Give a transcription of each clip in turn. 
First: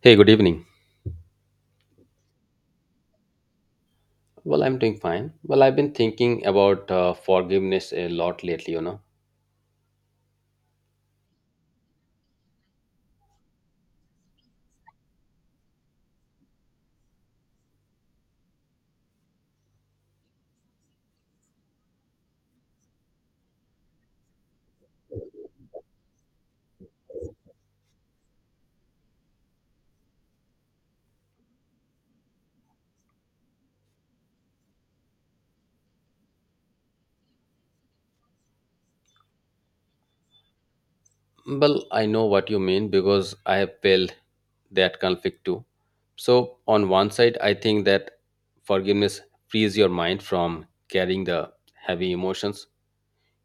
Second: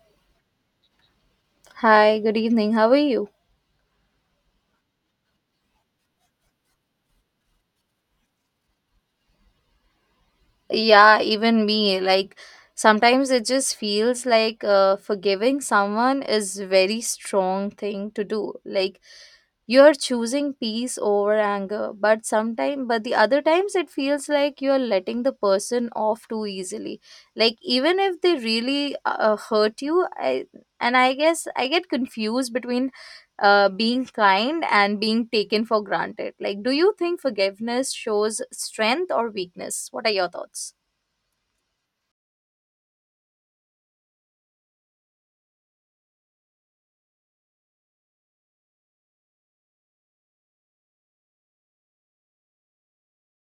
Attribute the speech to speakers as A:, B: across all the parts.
A: Hey, good evening.
B: Hi, good evening. How are you?
A: Well, I'm doing fine. Well, I've been thinking about forgiveness a lot lately,
B: Yeah, even me. Like, sometimes it just feels like forgiving someone is very strong thing to do. Like, you're choosing peace over anger, but sometimes, but the other times it feels like you're letting the person off too easily. Like, even if they really hurt you, I and I guess I get confused between being kind and being taken for granted. Like, do you think forgiveness shows strength or weakness? What are your thoughts?
A: Well, I know what you mean because I have felt that conflict too. So, on one side, I think that forgiveness frees your mind from carrying the heavy emotions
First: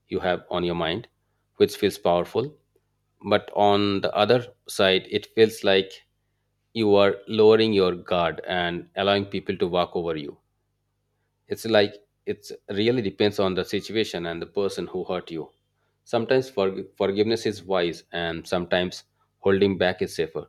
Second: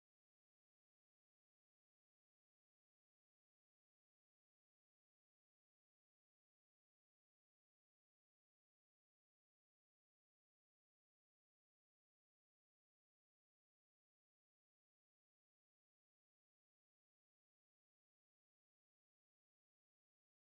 A: you have on your mind, which feels powerful. But on the other side, it feels like you are lowering your guard and allowing people to walk over you. It's like it really depends on the situation and the person who hurt you. Sometimes forgiveness is wise and sometimes holding back is safer.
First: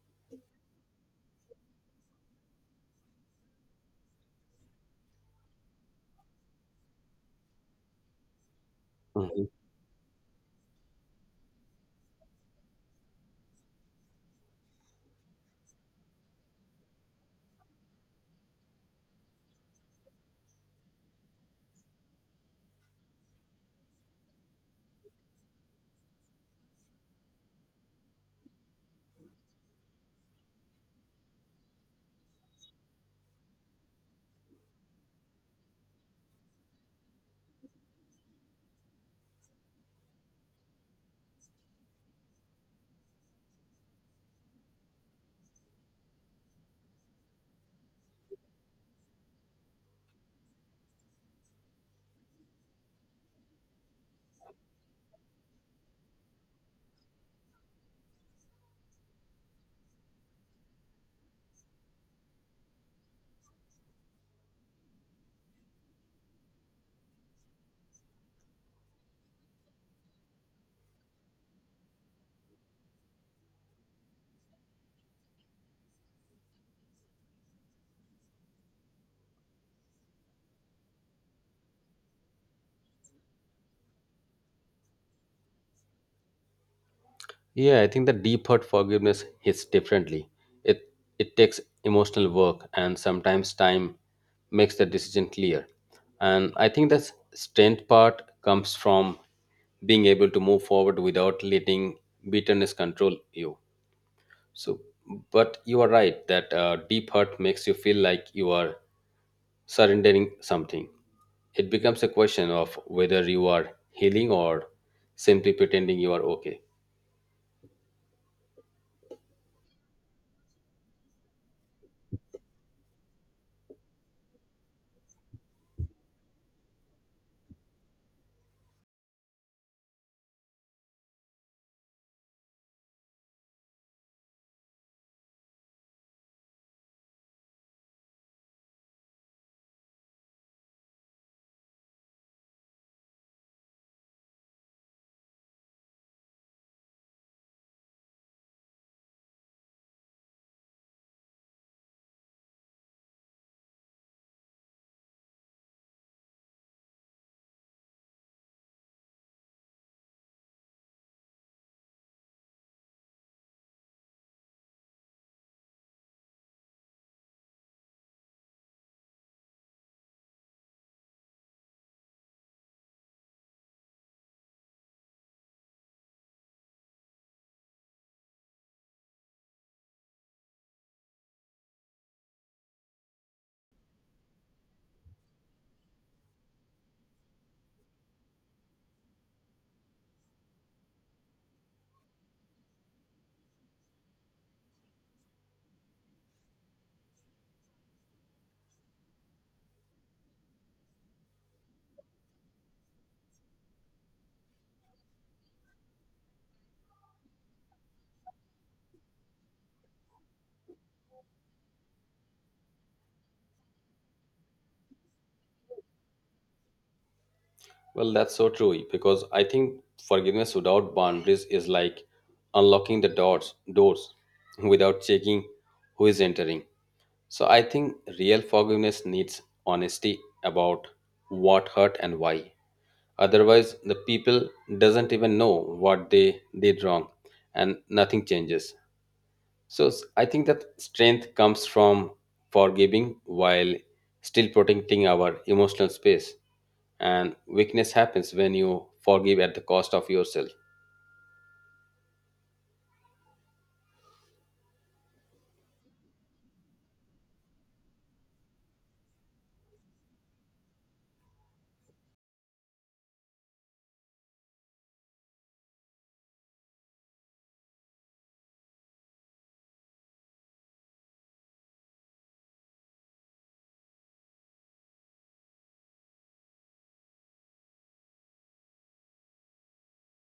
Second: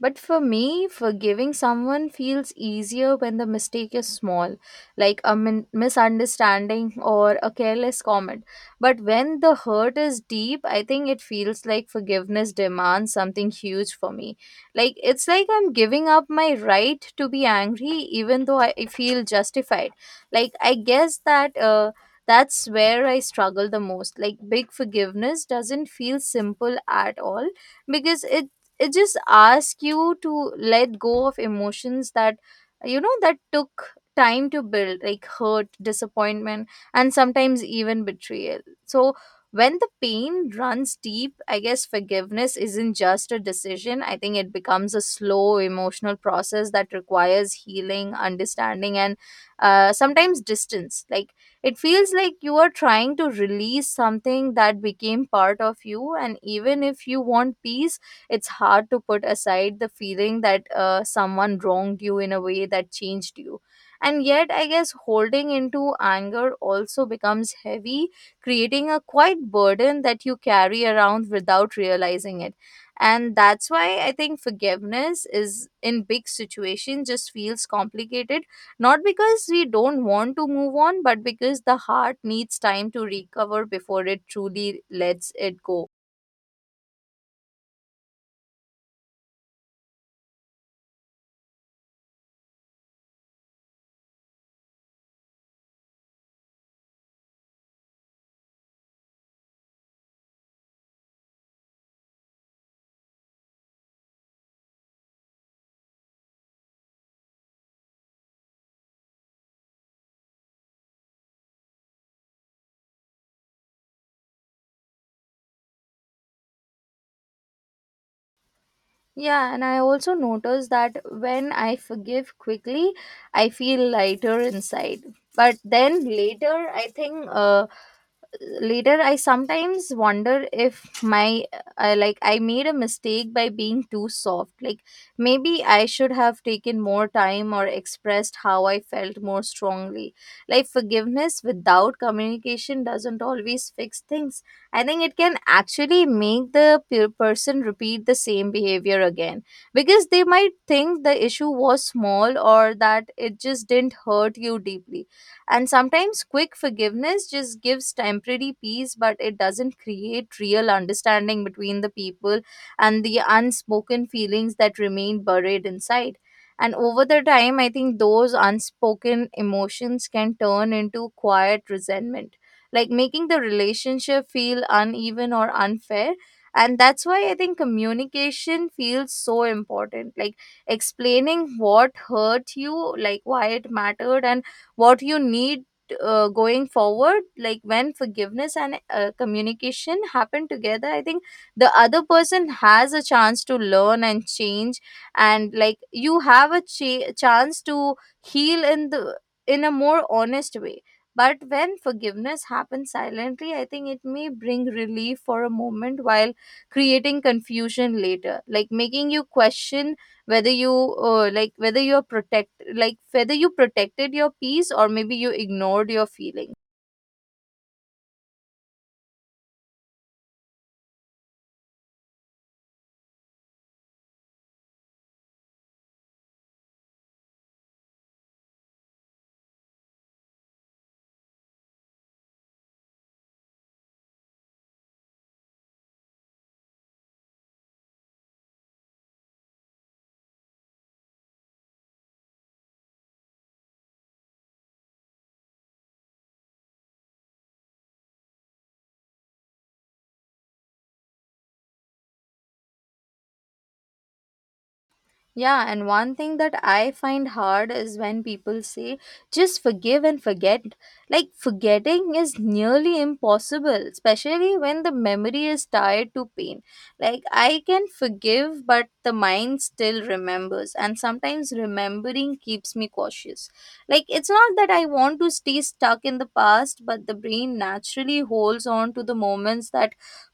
B: But for me, forgiving someone feels easier when the mistake is small, like a misunderstanding or a careless comment. But when
A: Mhm.
B: the hurt is deep, I think it feels like forgiveness demands something huge for me. Like it's like I'm giving up my right to be angry, even though I feel justified. Like I guess that. That's where I struggle the most. Like, big forgiveness doesn't feel simple at all because it just asks you to let go of emotions that, you know, that took time to build, like hurt, disappointment, and sometimes even betrayal. So when the pain runs deep, I guess forgiveness isn't just a decision. I think it becomes a slow emotional process that requires healing, understanding, and sometimes distance. Like it feels like you are trying to release something that became part of you, and even if you want peace, it's hard to put aside the feeling that someone wronged you in a way that changed you. And yet, I guess holding into anger also becomes heavy, creating a quite burden that you carry around without realizing it. And that's why I think forgiveness is in big situations just feels complicated, not because we don't want to move on, but because the heart needs time to recover before it truly lets it go.
A: Yeah, I think the deep hurt forgiveness hits differently. It it takes emotional work, and sometimes time makes the decision clear. And I think the strength part comes from being able to move forward without letting bitterness control you. So, but you are right that deep hurt makes you feel like you are surrendering something. It becomes a question of whether you are healing or simply pretending you are okay.
B: Yeah, and I also notice that when I forgive quickly, I feel lighter inside. But then later, I sometimes wonder if my I like I made a mistake by being too soft. Like maybe I should have taken more time or expressed how I felt more strongly. Like forgiveness without communication doesn't always fix things. I think it can actually make the person repeat the same behavior again, because they might think the issue was small or that it just didn't hurt you deeply. And sometimes quick forgiveness just gives temporary peace, but it doesn't create real understanding between the people and the unspoken feelings that remain buried inside. And over the time, I think those unspoken emotions can turn into quiet resentment, like making the relationship feel uneven or unfair. And that's why I think communication feels so important. Like explaining what hurt you, like why it mattered, and what you need going forward. Like when forgiveness and communication happen together, I think the other person has a chance to learn and change, and like you have a chance to heal in the in a more honest way. But when forgiveness happens silently, I think it may bring relief for a moment while creating confusion later, like making you question whether you like whether you're protect like whether you protected your peace or maybe you ignored your feelings.
A: Well, that's so true because I think forgiveness without boundaries is like unlocking the doors without checking who is entering. So I think real forgiveness needs honesty about what hurt and why. Otherwise the people doesn't even know what they did wrong, and nothing changes. So I think that strength comes from forgiving while still protecting our emotional space, and weakness happens when you forgive at the cost of yourself.
B: Yeah, and one thing that I find hard is when people say, just forgive and forget. Like, forgetting is nearly impossible, especially when the memory is tied to pain. Like, I can forgive, but the mind still remembers, and sometimes remembering keeps me cautious. Like, it's not that I want to stay stuck in the past, but the brain naturally holds on to the moments that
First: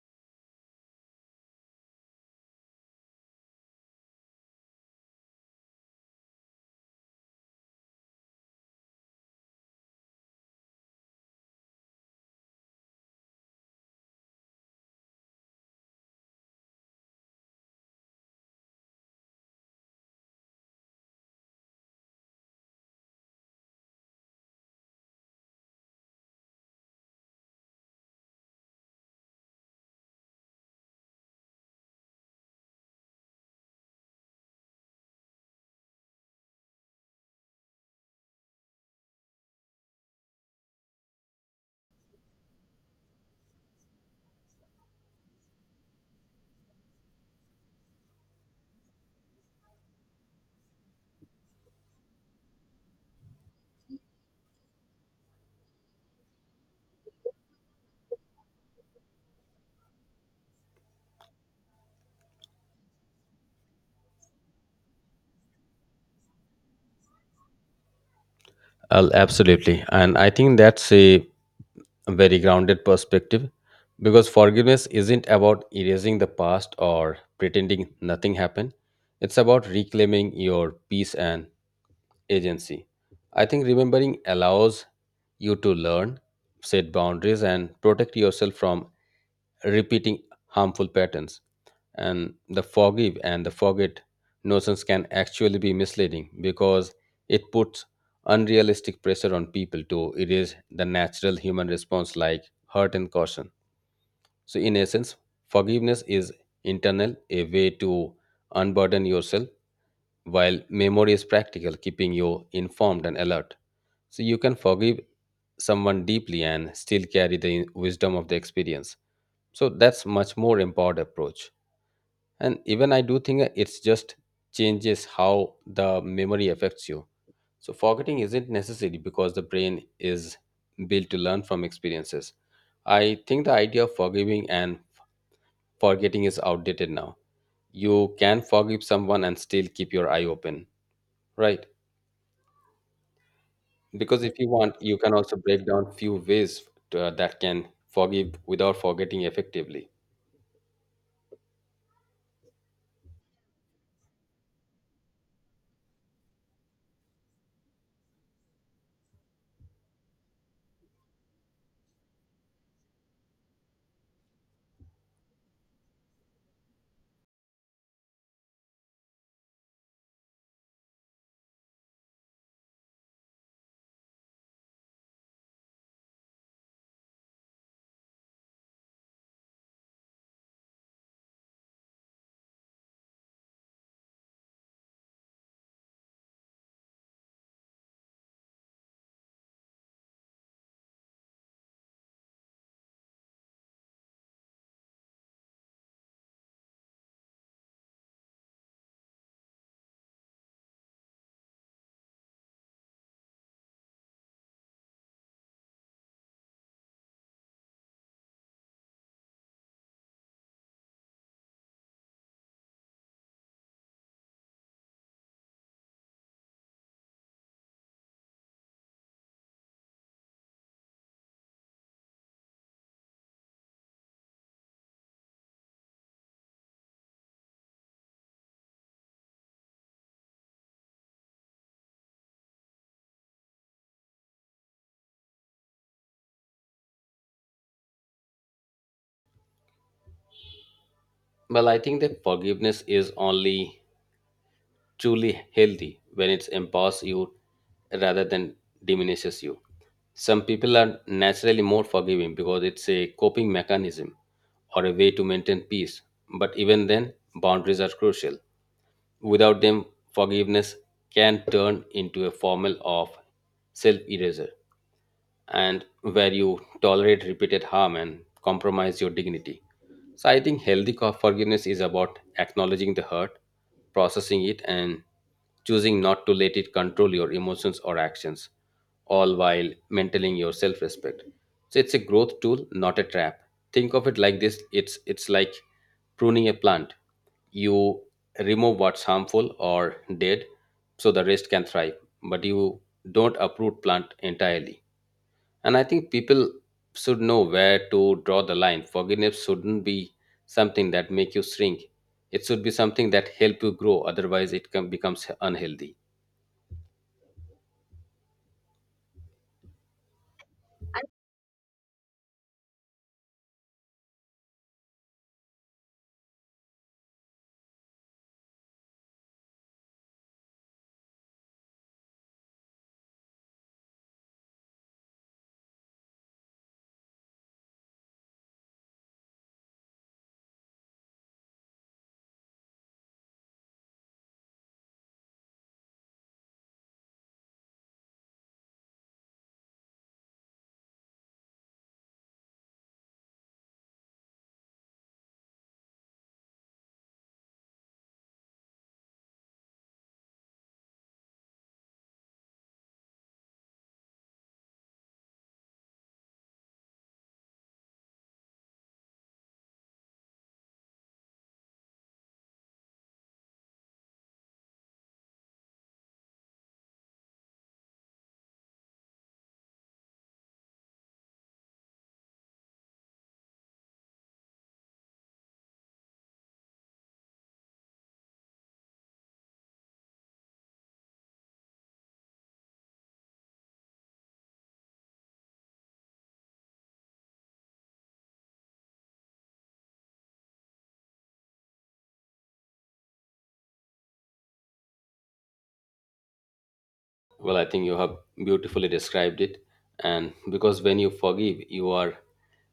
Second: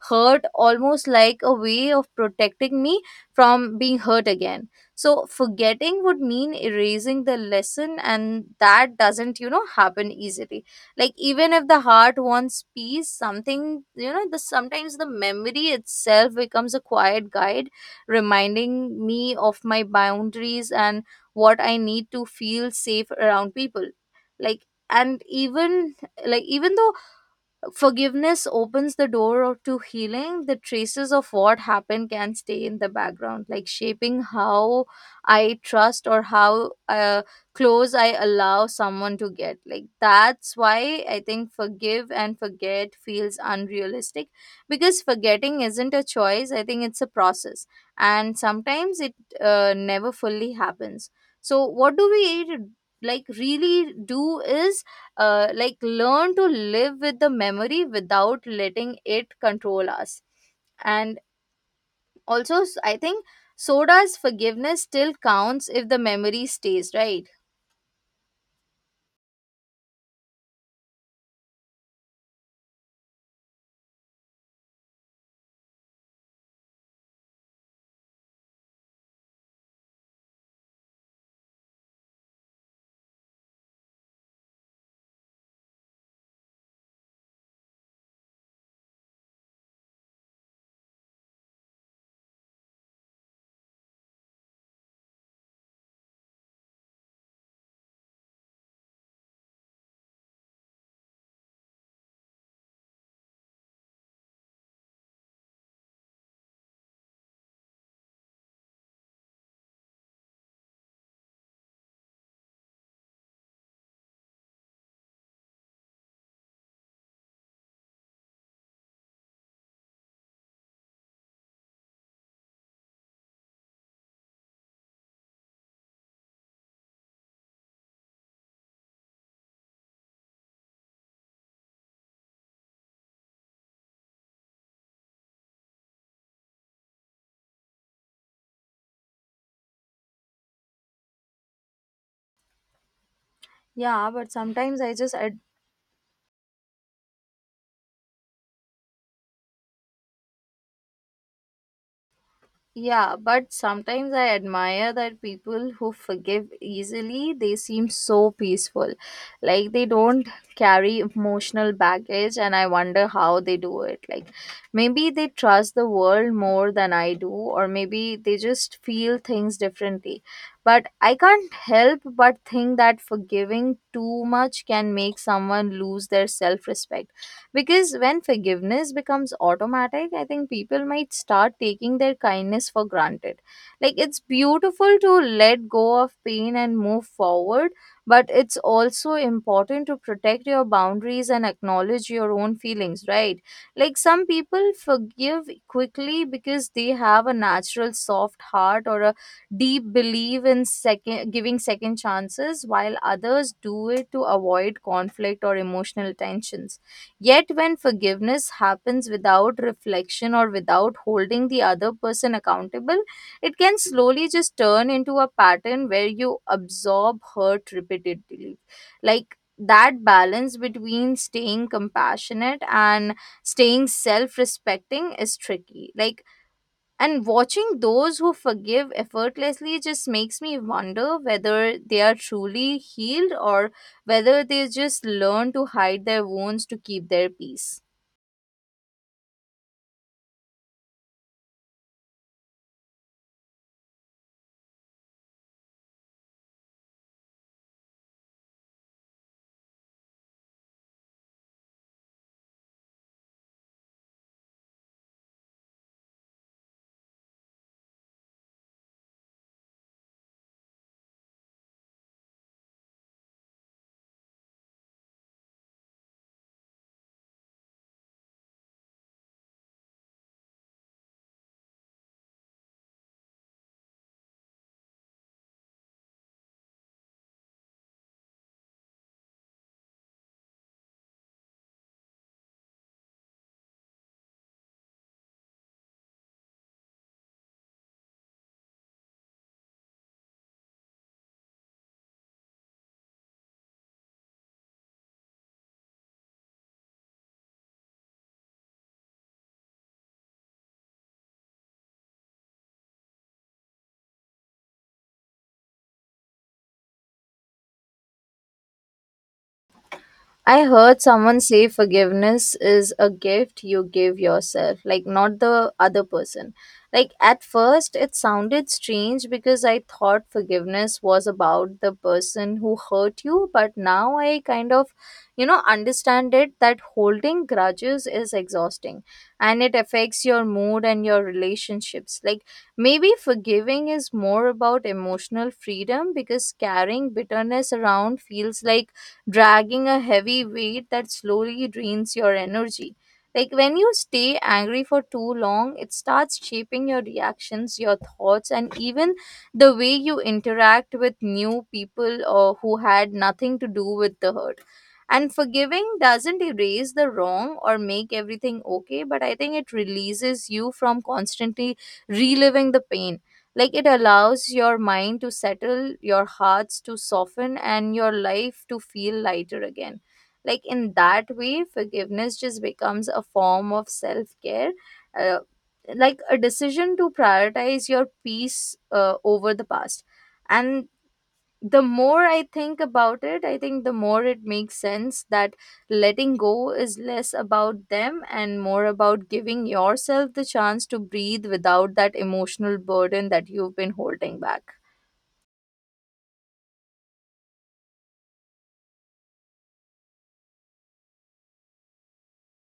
B: hurt, almost like a way of protecting me from being hurt again. So forgetting would mean erasing the lesson, and that doesn't, you know, happen easily. Like even if the heart wants peace, something, you know, the sometimes the memory itself becomes a quiet guide, reminding me of my boundaries and what I need to feel safe around people. Like and even like even though forgiveness opens the door to healing, the traces of what happened can stay in the background, like shaping how I trust or how close I allow someone to get. Like that's why I think forgive and forget feels unrealistic, because forgetting isn't a choice. I think it's a process, and sometimes it never fully happens. So what do we like really do is like learn to live with the memory without letting it control us. And also s- I think so does forgiveness still counts if the memory stays, right?
A: Absolutely, and I think that's a very grounded perspective because forgiveness isn't about erasing the past or pretending nothing happened. It's about reclaiming your peace and agency. I think remembering allows you to learn, set boundaries, and protect yourself from repeating harmful patterns. And the forgive and the forget notions can actually be misleading because it puts unrealistic pressure on people to erase the natural human response like hurt and caution. So, in essence, forgiveness is internal, a way to unburden yourself, while memory is practical, keeping you informed and alert. So, you can forgive someone deeply and still carry the wisdom of the experience. So, that's much more empowered approach. And even I do think it's just changes how the memory affects you. So, forgetting isn't necessary because the brain is built to learn from experiences. I think the idea of forgiving and forgetting is outdated now. You can forgive someone and still keep your eye open, right?
B: Yeah,
A: Because
B: but
A: if you want,
B: sometimes I
A: you
B: just.
A: can also break down few ways that can forgive without forgetting effectively.
B: Yeah, but sometimes I admire that people who forgive easily, they seem so peaceful. Like they don't carry emotional baggage, and I wonder how they do it. Like maybe they trust the world more than I do, or maybe they just feel things differently. But I can't help but think that forgiving too much can make someone lose their self respect, because when forgiveness becomes automatic, I think people might start taking their kindness for granted. Like it's beautiful to let go of pain and move forward, but it's also important to protect your boundaries and acknowledge your own feelings, right? Like some people forgive quickly because they have a natural soft heart or a deep belief in second giving second chances, while others do it to avoid conflict or emotional tensions. Yet, when forgiveness happens without reflection or without holding the other person accountable, it can slowly just turn into a pattern where you absorb hurt repeatedly. Like that balance between staying compassionate and staying self respecting is tricky. Like, and watching those who forgive effortlessly just makes me wonder whether they are truly healed or whether they just learn to hide their wounds to keep their peace.
A: Well, I think that forgiveness is only truly healthy when it empowers you rather than diminishes you. Some people are naturally more forgiving because it's a coping mechanism or a way to maintain peace. But even then, boundaries are crucial. Without them, forgiveness can turn into a formal of self erasure, and where you tolerate repeated harm and compromise your dignity. So I think healthy forgiveness is about acknowledging the hurt, processing it, and choosing not to let it control your emotions or actions, all while maintaining your self-respect. So it's a growth tool, not a trap. Think of it like this: it's like pruning a plant. You remove what's harmful or dead, so the rest can thrive. But you don't uproot plant entirely, and I think people should know where to draw the line. Forgiveness shouldn't be something that make you shrink. It should be something that help you grow. Otherwise, it can, becomes unhealthy.
B: I heard someone say forgiveness is a gift you give yourself, like not the other person. Like at first, it sounded strange because I thought forgiveness was about the person who hurt you, but now I kind of, you know, understand it, that holding grudges is exhausting and it affects your mood and your relationships. Like maybe forgiving is more about emotional freedom, because carrying bitterness around feels like dragging a heavy weight that slowly drains your energy. Like when you stay angry for too long, it starts shaping your reactions, your thoughts, and even the way you interact with new people or who had nothing to do with the hurt. And forgiving doesn't erase the wrong or make everything okay, but I think it releases you from constantly reliving the pain. Like it allows your mind to settle, your hearts to soften, and your life to feel lighter again. Like in that way, forgiveness just becomes a form of self care. Uh, like a decision to prioritize your peace over the past. And the more I think about it, I think the more it makes sense that letting go is less about them and more about giving yourself the chance to breathe without that emotional burden that you've been holding back.
A: Well, I think you have beautifully described it. And because when you forgive, you are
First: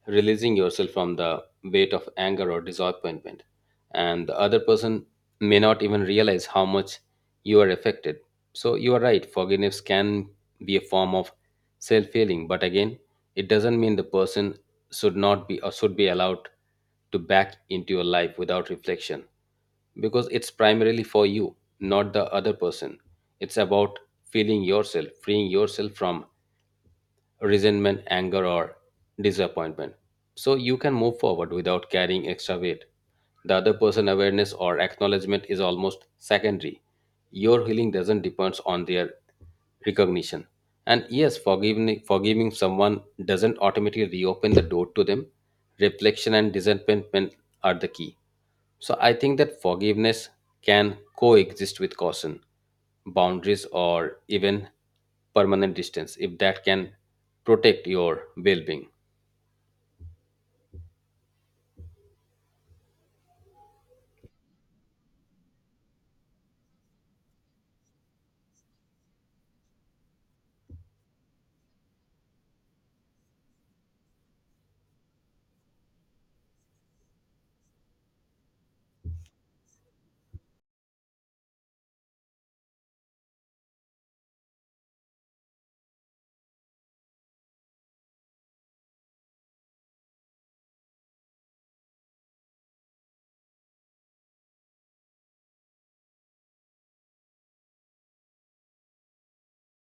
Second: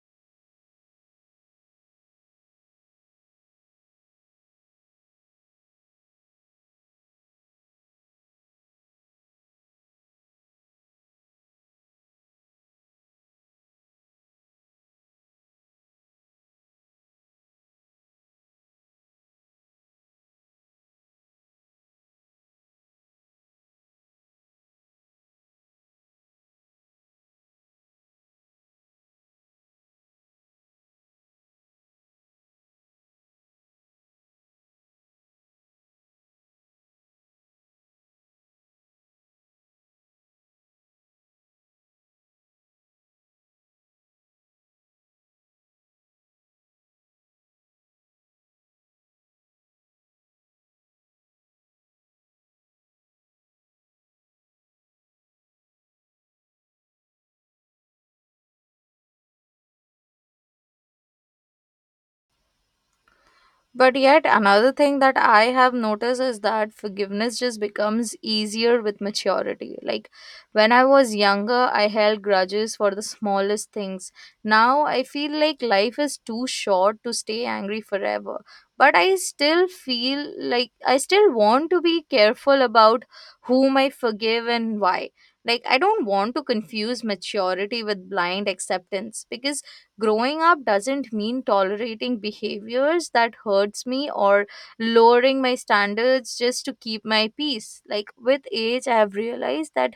A: releasing yourself from the weight of anger or disappointment. And the other person may not even realize how much you are affected. So you are right, forgiveness can be a form of self healing. But again, it doesn't mean the person should not be or should be allowed to back into your life without reflection because it's primarily for you, not the other person. It's about feeling yourself, freeing yourself from resentment, anger, or disappointment. So you can move forward without carrying extra weight. The other person awareness or acknowledgement is almost secondary. Your healing doesn't depend on their recognition. And yes, forgiving someone doesn't automatically reopen the door to them. Reflection and disappointment are the key. So I think that forgiveness can coexist with caution, boundaries, or even permanent distance if that can protect your well being.
B: But yet, another thing that I have noticed is that forgiveness just becomes easier with maturity. Like when I was younger, I held grudges for the smallest things. Now I feel like life is too short to stay angry forever. But I still feel like I still want to be careful about whom I forgive and why. Like, I don't want to confuse maturity with blind acceptance, because growing up doesn't mean tolerating behaviors that hurts me or lowering my standards just to keep my peace. Like with age, I have realized that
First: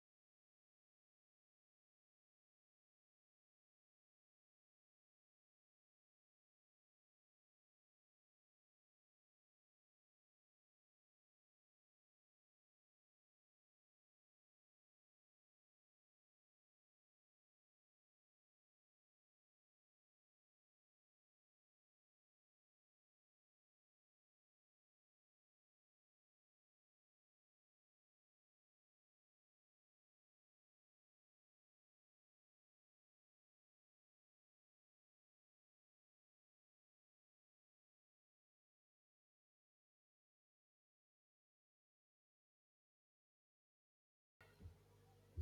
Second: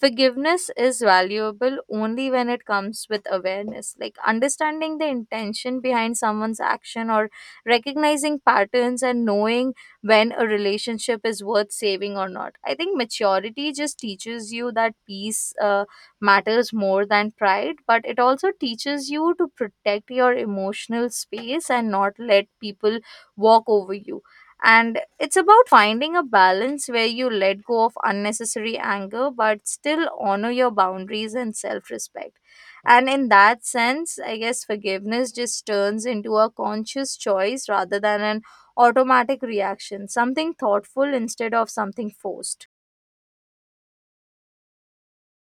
B: forgiveness is valuable only when it comes with awareness, like understanding the intention behind someone's action or recognizing patterns and knowing when a relationship is worth saving or not. I think maturity just teaches you that peace matters more than pride, but it also teaches you to protect your emotional space and not let people walk over you. And it's about finding a balance where you let go of unnecessary anger but still honor your boundaries and self respect. And in that sense, I guess forgiveness just turns into a conscious choice rather than an automatic reaction, something thoughtful instead of something forced.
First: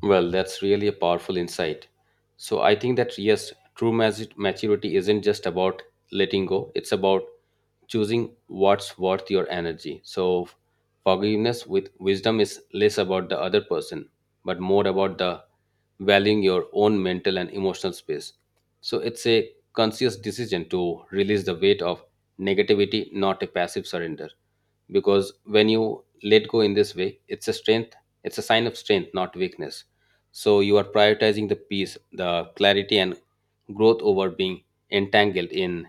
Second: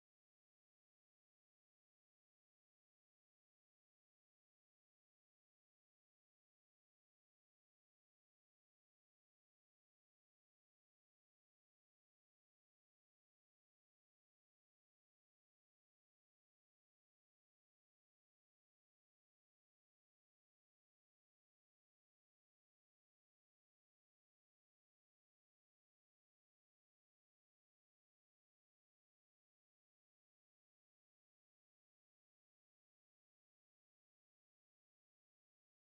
A: Well, that's really a powerful insight. So I think that yes, true maturity isn't just about letting go, it's about choosing what's worth your energy. So forgiveness with wisdom is less about the other person, but more about the valuing your own mental and emotional space. So it's a conscious decision to release the weight of negativity, not a passive surrender. Because when you let go in this way it's a strength, it's a sign of strength not weakness. So you are prioritizing the peace, the clarity, and growth over being entangled in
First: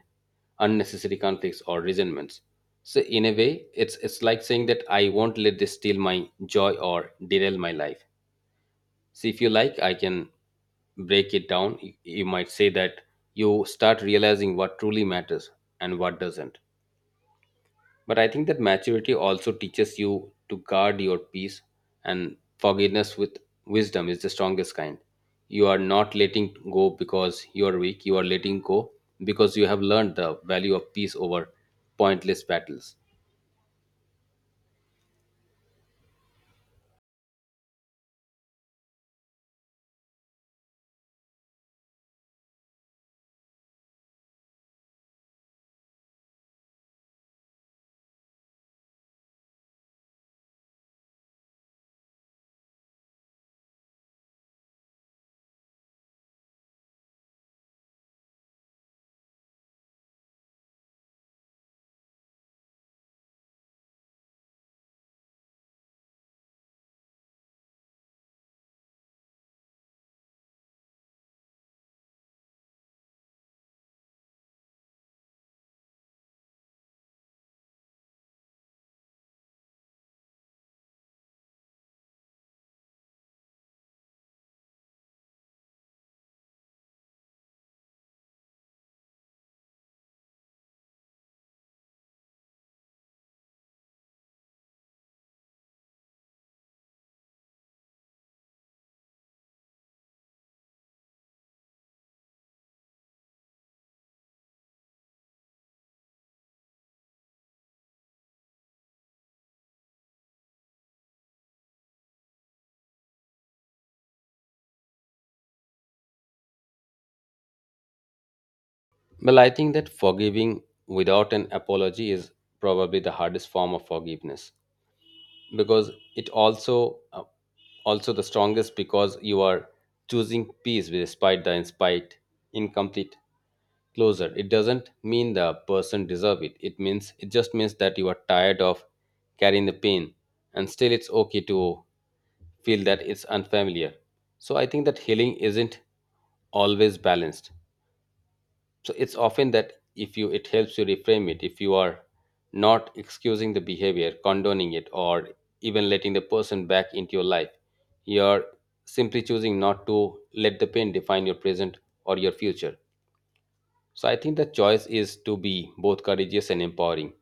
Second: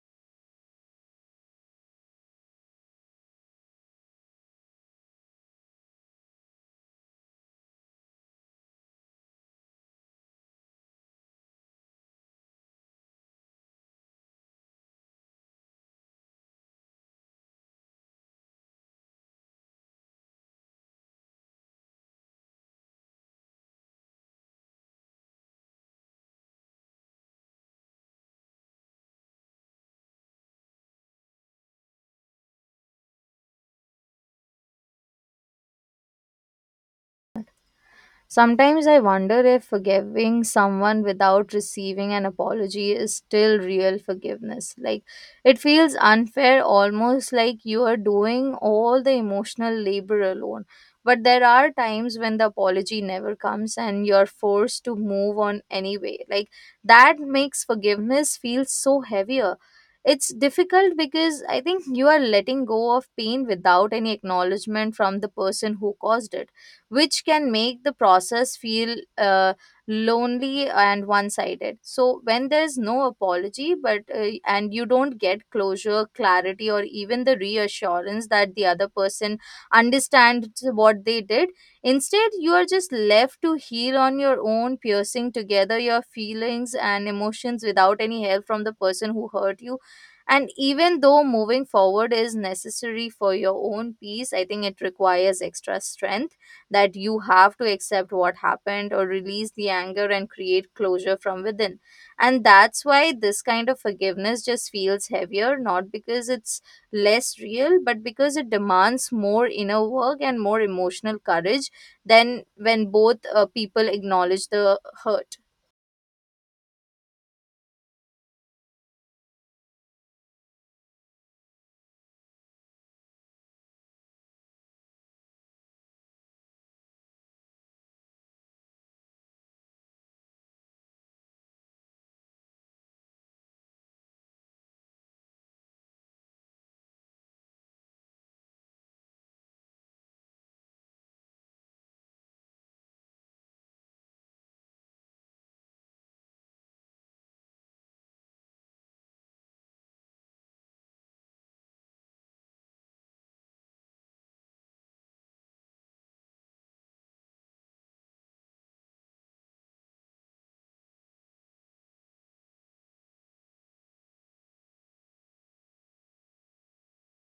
A: unnecessary conflicts or resentments. So in a way it's like saying that I won't let this steal my joy or derail my life. See, if you like I can break it down, you might say that you start realizing what truly matters and what doesn't. But I think that maturity also teaches you to guard your peace, and forgiveness with wisdom is the strongest kind. You are not letting go because you are weak, you are letting go because you have learned the value of peace over pointless battles.
B: Sometimes I wonder if forgiving someone without receiving an apology is still real forgiveness. Like, it feels unfair, almost like you are doing all the emotional labor alone. But there are times when the apology never comes and you're forced to move on anyway. Like, that makes forgiveness feel so heavier. It's difficult because I think you are letting go of pain without any acknowledgement from the person who caused it, which can make the process feel lonely and one-sided. So when there's no apology but and you don't get closure, clarity, or even the reassurance that the other person understands what they did. Instead, you are just left to heal on your own, piercing together your feelings and emotions without any help from the person who hurt you. And even though moving forward is necessary for your own peace, I think it requires extra strength, that you have to accept what happened or release the anger and create closure from within. And that's why this kind of forgiveness just feels heavier, not because it's less real, but because it demands more inner work and more emotional courage than when both people acknowledge the hurt.
A: Well, I think that forgiving without an apology is probably the hardest form of forgiveness because it also also the strongest because you are choosing peace despite the in spite incomplete closer. It doesn't mean the person deserve it, it means it just means that you are tired of carrying the pain. And still it's okay to feel that it's unfamiliar. So I think that healing isn't always balanced. So it's often that if you it helps you reframe it if you are not excusing the behavior, condoning it, or even letting the person back into your life, you're simply choosing not to let the pain define your present or your future. So I think the choice is to be both courageous and empowering.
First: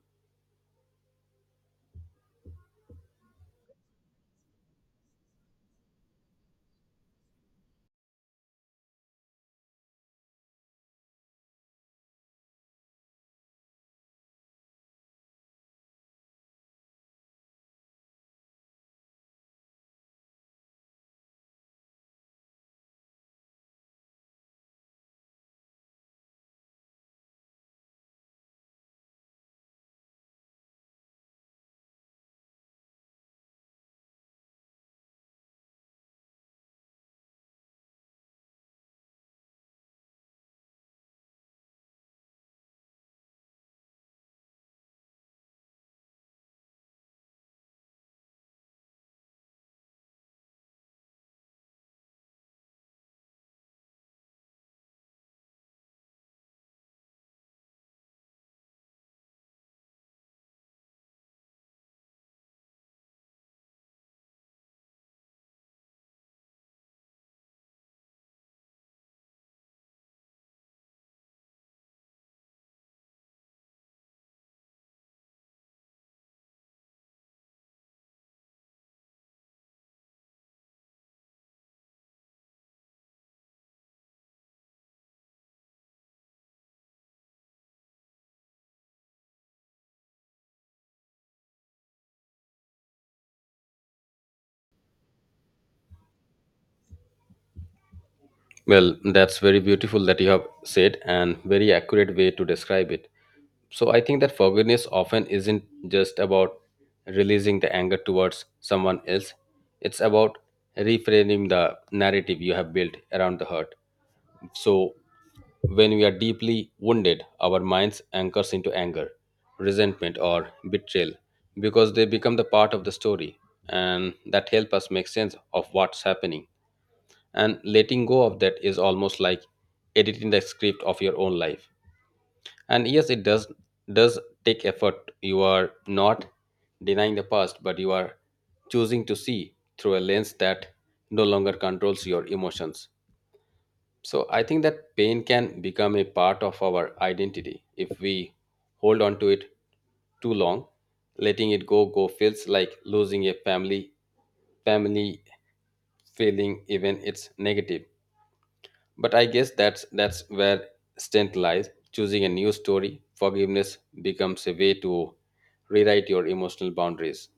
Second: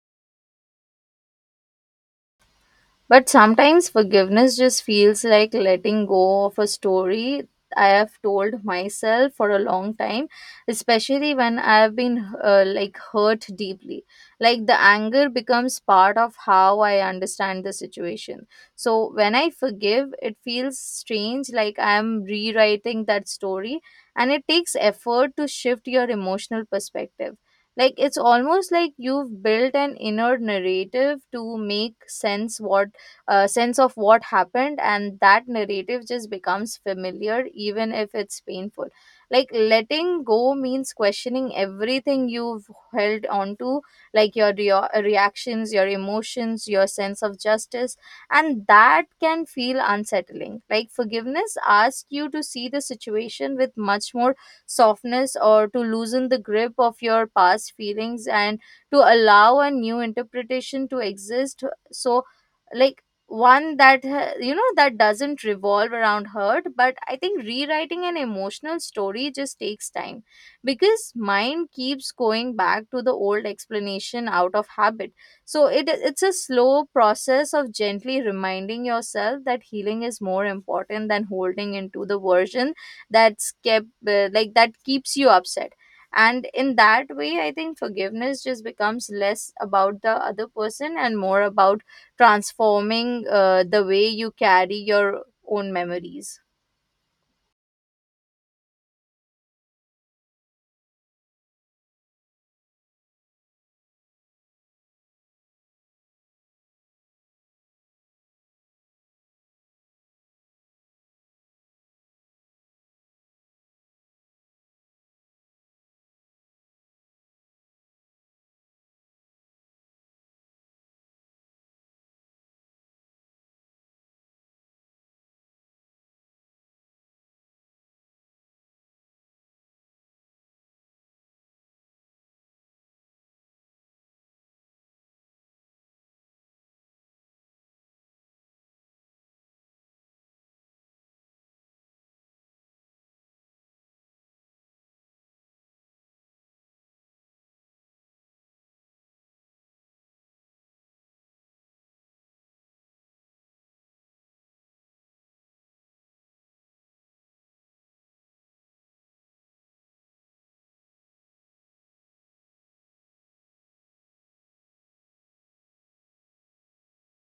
B: But sometimes forgiveness just feels like letting go of a story I have told myself for a long time, especially when I have been like hurt deeply. Like, the anger becomes part of how I understand the situation. So when I forgive, it feels strange, like I am rewriting that story, and it takes effort to shift your emotional perspective. Like, it's almost like you've built an inner narrative to make sense what sense of what happened, and that narrative just becomes familiar even if it's painful. Like, letting go means questioning everything you've held on to, like your reactions, your emotions, your sense of justice. And that can feel unsettling. Like, forgiveness asks you to see the situation with much more softness, or to loosen the grip of your past feelings and to allow a new interpretation to exist. So, like, one that that doesn't revolve around hurt. But I think rewriting an emotional story just takes time, because mind keeps going back to the old explanation out of habit. So it's a slow process of gently reminding yourself that healing is more important than holding into the version that's kept like that keeps you upset. And in that way, I think forgiveness just becomes less about the other person and more about transforming the way you carry your own memories.
A: Well, that's very beautiful that you have said and very accurate way to describe it. So I think that forgiveness often isn't just about releasing the anger towards someone else. It's about reframing the narrative you have built around the hurt. So when we are deeply wounded, our minds anchors into anger, resentment, or betrayal because they become the part of the story and that help us make sense of what's happening. And letting go of that is almost like editing the script of your own life. And yes, it does take effort. You are not denying the past, but you are choosing to see through a lens that no longer controls your emotions. So I think that pain can become a part of our identity if we hold on to it too long. Letting it go feels like losing a family feeling even it's negative. But I guess that's where strength lies. Choosing a new story, forgiveness becomes a way to rewrite your emotional boundaries.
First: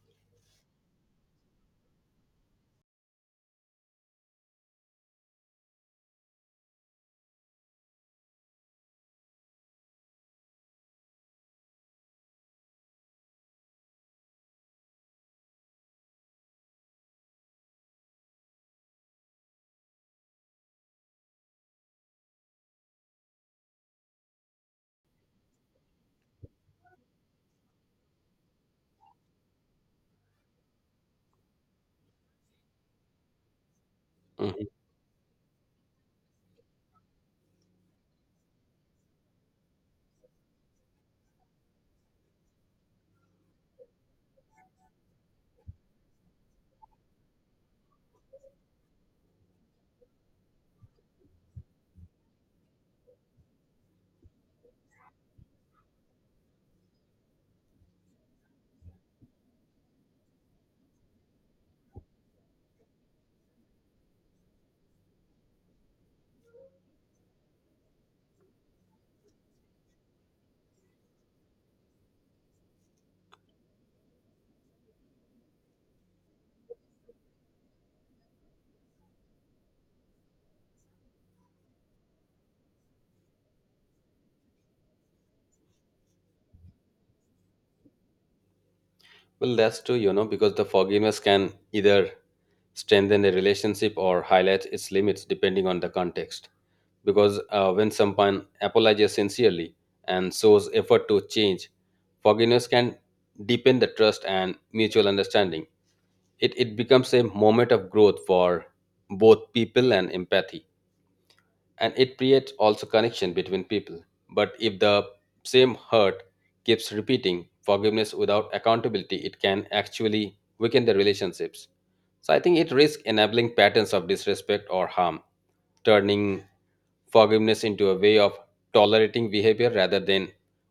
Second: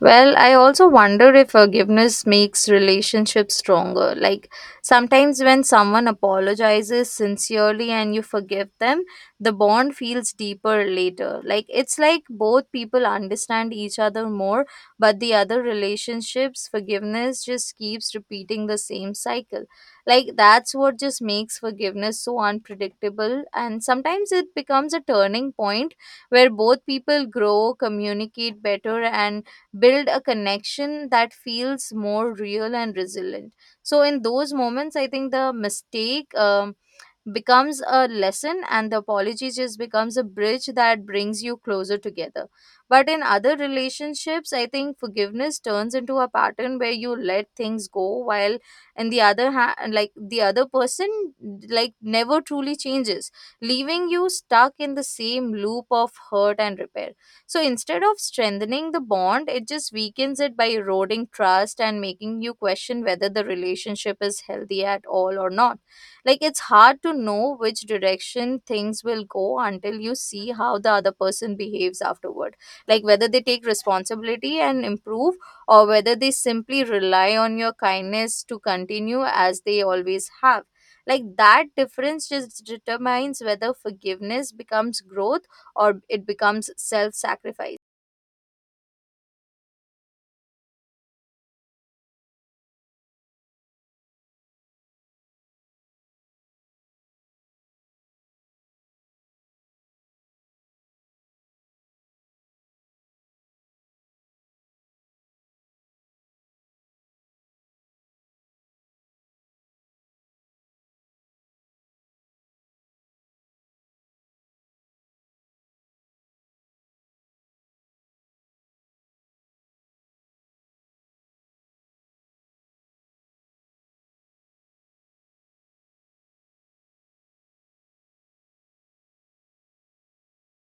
B: Well, I also wonder if forgiveness makes relationships stronger. Like, sometimes when someone apologizes sincerely and you forgive them, the bond feels deeper later. Like, it's like both people understand each other more, but the other relationships, forgiveness just keeps repeating the same cycle. Like, that's what just makes forgiveness so unpredictable. And sometimes it becomes a turning point where both people grow, communicate better, and build a connection that feels more real and resilient. So in those
A: Hmm.
B: moments, I think the mistake becomes a lesson, and the apology just becomes a bridge that brings you closer together. But in other relationships, I think forgiveness turns into a pattern where you let things go while, in the other hand, like the other person like never truly changes, leaving you stuck in the same loop of hurt and repair. So instead of strengthening the bond, it just weakens it by eroding trust and making you question whether the relationship is healthy at all or not. Like, it's hard to know which direction things will go until you see how the other person behaves afterward. Like, whether they take responsibility and improve, or whether they simply rely on your kindness to continue as they always have. Like, that difference just determines whether forgiveness becomes growth or it becomes self sacrifice.
A: Well, that's true, you know, because the forgiveness can either strengthen a relationship or highlight its limits depending on the context. Because when someone apologizes sincerely and shows effort to change, forgiveness can deepen the trust and mutual understanding. It becomes a moment of growth for both people and empathy, and it creates also connection between people. But if the same hurt keeps repeating forgiveness without accountability, it can actually weaken the relationships. So I think it risks enabling patterns of disrespect or harm, turning forgiveness into a way of tolerating behavior rather than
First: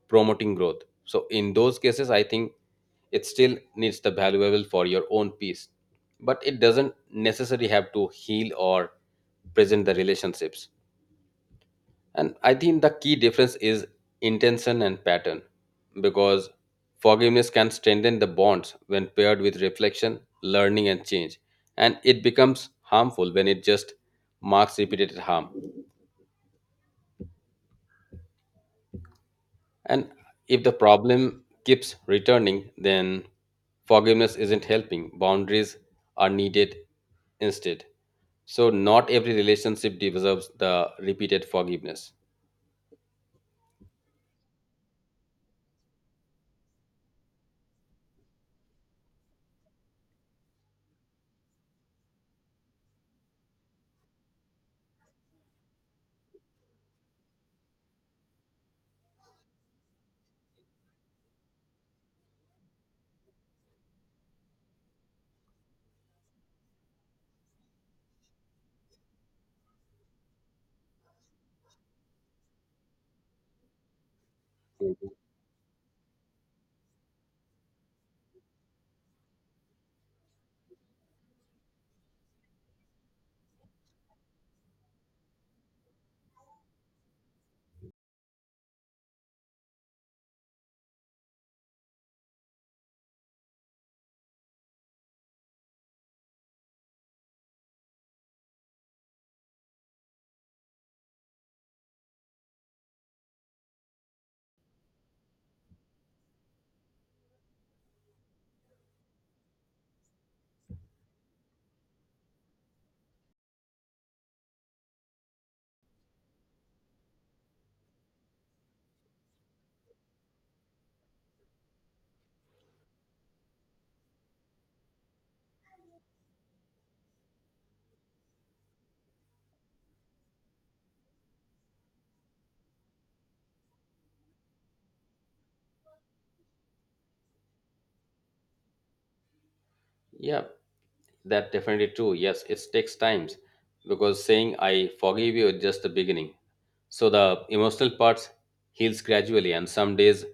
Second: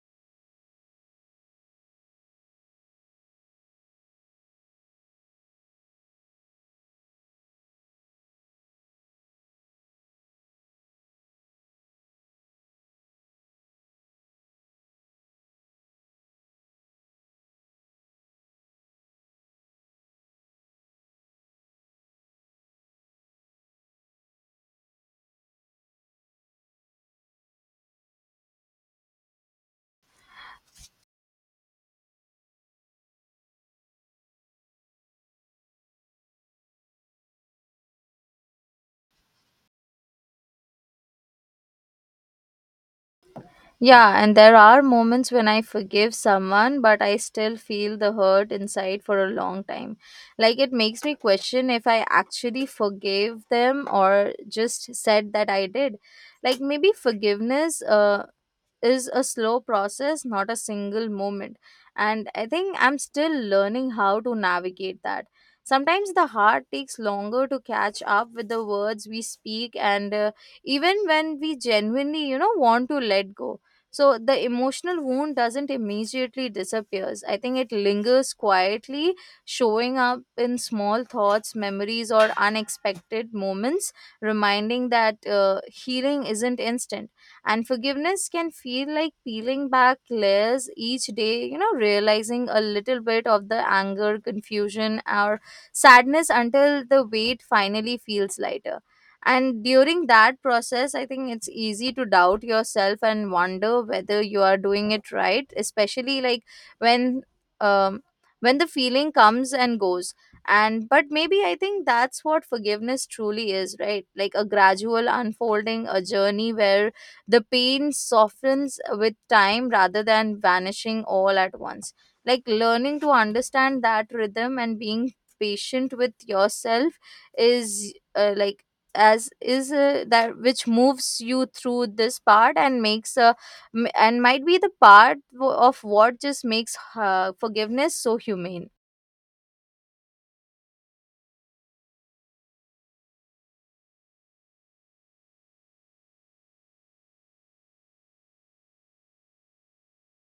A: promoting growth. So in those cases I think it still needs the valuable for your own peace, but it doesn't necessarily have to heal or present the relationships. And I think the key difference is intention and pattern, because forgiveness can strengthen the bonds when paired with reflection, learning, and change. And it becomes harmful when it just marks repeated harm. And if the problem keeps returning, then forgiveness isn't helping. Boundaries are needed instead. So, not every relationship deserves the repeated forgiveness.
B: Yeah, and there are moments when I forgive someone, but I still feel the hurt inside for a long time. Like, it makes me question if I actually forgave them or just said that I did. Like, maybe forgiveness is a slow process, not a single moment. And I think I'm still learning how to navigate that. Sometimes the heart takes longer to catch up with the words we speak, and even when we genuinely, you know, want to let go. So the emotional wound doesn't immediately disappears. I think it lingers quietly, showing up in small thoughts, memories, or unexpected moments, reminding that healing isn't instant, and forgiveness can feel like peeling back layers each day, you know, realizing a little bit of the anger, confusion, or sadness until the weight finally feels lighter. And during that process, I think it's easy to doubt yourself and wonder whether you are doing it right, especially like when. Um, when the feeling comes and goes. And but maybe I think that's what forgiveness truly is, right? Like a gradual unfolding, a journey where the pain softens with time rather than vanishing all at once. Like learning to understand that rhythm and being patient with yourself is like as is that which moves you through this part and makes a and might be the part of what just makes forgiveness so humane.
A: Yeah, that definitely true. Yes, it takes times because saying I forgive you is just the beginning. So the emotional part heals gradually and some days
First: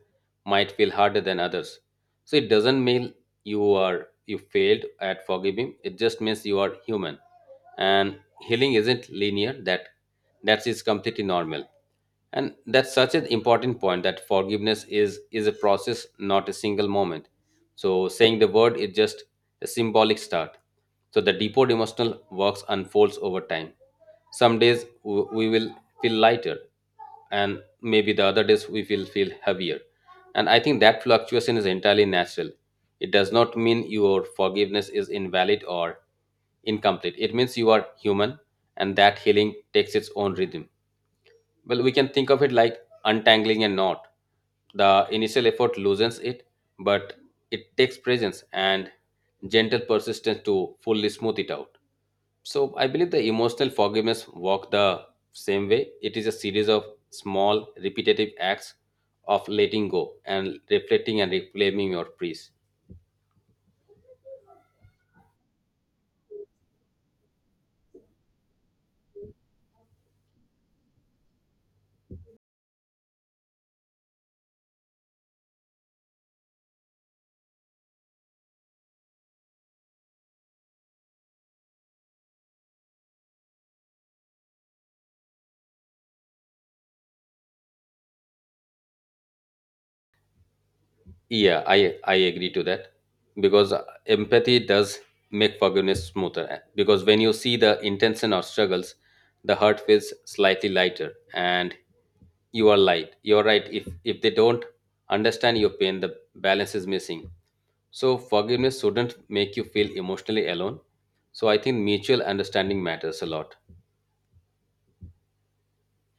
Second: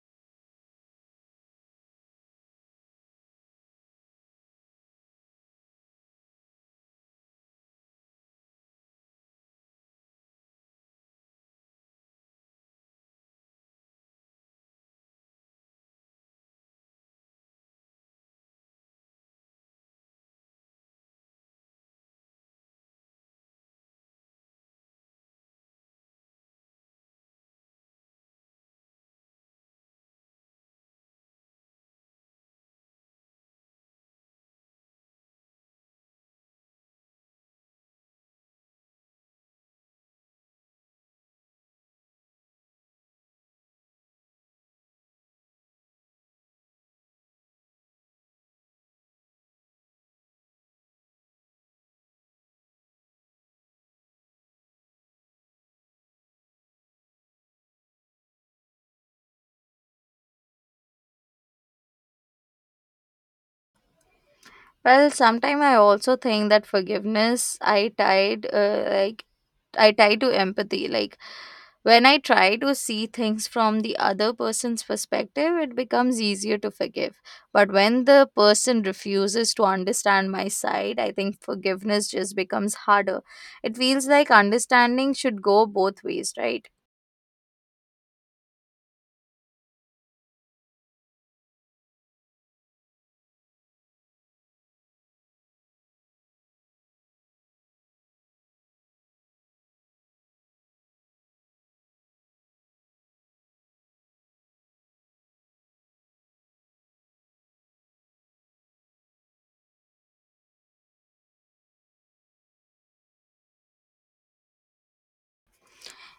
A: might feel harder than others. So it doesn't mean you are you failed at forgiving. It just means you are human. And healing isn't linear. That is completely normal. And that's such an important point that forgiveness is a process, not a single moment. So saying the word is just a symbolic start. So the deeper emotional works unfolds over time. Some days we will feel lighter, and maybe the other days we will feel heavier. And I think that fluctuation is entirely natural. It does not mean your forgiveness is invalid or incomplete. It means you are human, and that healing takes its own rhythm. Well, we can think of it like untangling a knot. The initial effort loosens it, but it takes presence and gentle persistence to fully smooth it out. So I believe the emotional forgiveness walk the same way. It is a series of small repetitive acts of letting go and reflecting and reclaiming your peace.
B: Well, sometime I also think that forgiveness I tied like I tie to empathy. Like, when I try to see things from the other person's perspective, it becomes easier to forgive. But when the person refuses to understand my side, I think forgiveness just becomes harder. It feels like understanding should go both ways, right?
A: Yeah, I agree to that because empathy does make forgiveness smoother. Because when you see the intention or struggles, the heart feels slightly lighter, and you are light. You are right. If they don't understand your pain, the balance is missing. So forgiveness shouldn't make you feel emotionally alone. So I think mutual understanding matters a lot.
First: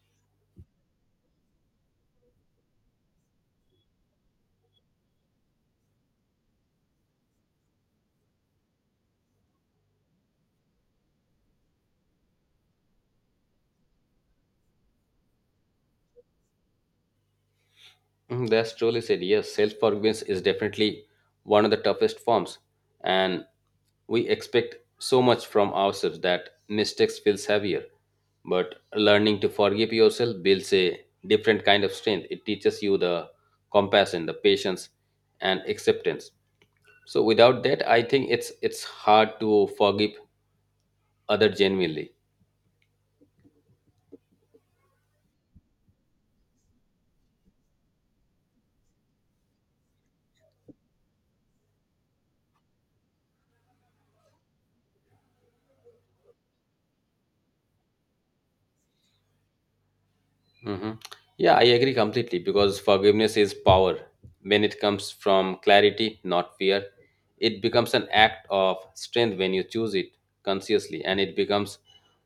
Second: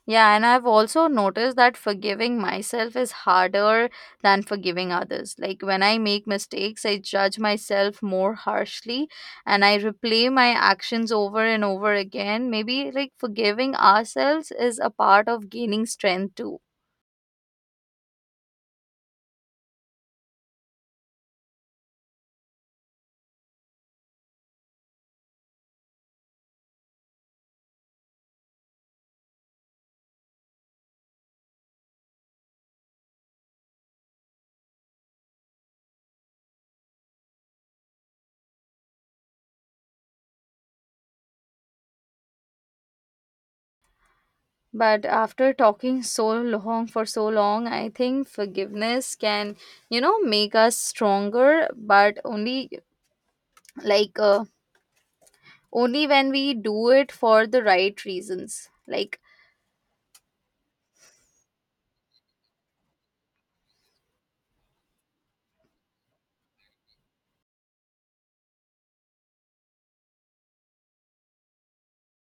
B: Yeah, and I've also noticed that forgiving myself is harder than forgiving others. Like, when I make mistakes, I judge myself more harshly, and I replay my actions over and over again. Maybe like forgiving ourselves is a part of gaining strength too.
A: Mm, that's truly said. Yes, self forgiveness is definitely one of the toughest forms, and we expect so much from ourselves that mistakes feels heavier. But learning to forgive yourself builds a different kind of strength. It teaches you the compassion, the patience, and acceptance. So without that, I think it's hard to forgive other genuinely.
B: But after talking so long for so long, I think forgiveness can, you know, make us stronger, but only like only when we do it for the right reasons. Like.
A: Hmm. Yeah, I agree completely because forgiveness is power. When it comes from clarity, not fear, it becomes an act of strength when you choose it consciously, and it becomes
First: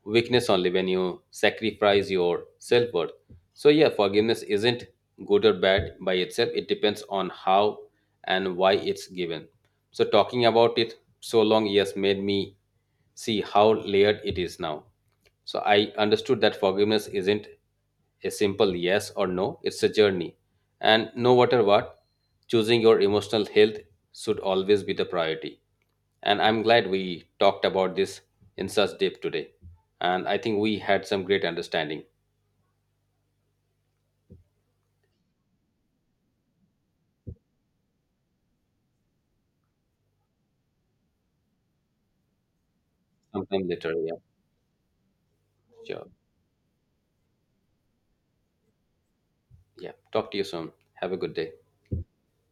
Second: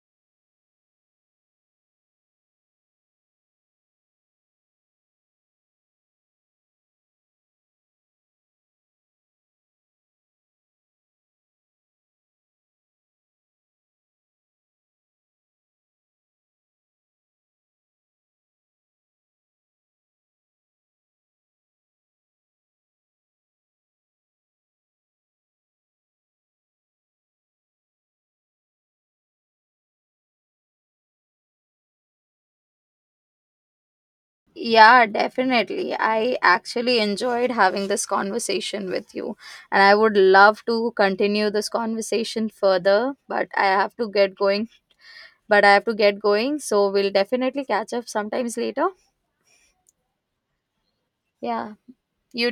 A: weakness only when you sacrifice your self worth. So, yeah, forgiveness isn't good or bad by itself, it depends on how and why it's given. So, talking about it so long, yes, made me see how layered it is now. So I understood that forgiveness isn't a simple yes or no, it's a journey. And no matter what, choosing your emotional health should always be the priority. And I'm glad we talked about this in such depth today. And I think we had some great understanding
B: Yeah, definitely. I actually enjoyed having this conversation with you, and I would love to continue this conversation further, but I
A: sometime later.
B: have to
A: Yeah,
B: get going. But I have to
A: sure.
B: get going, so we'll definitely catch up sometimes later.
A: Yeah. Talk to you soon. Have a good day.
B: Yeah, you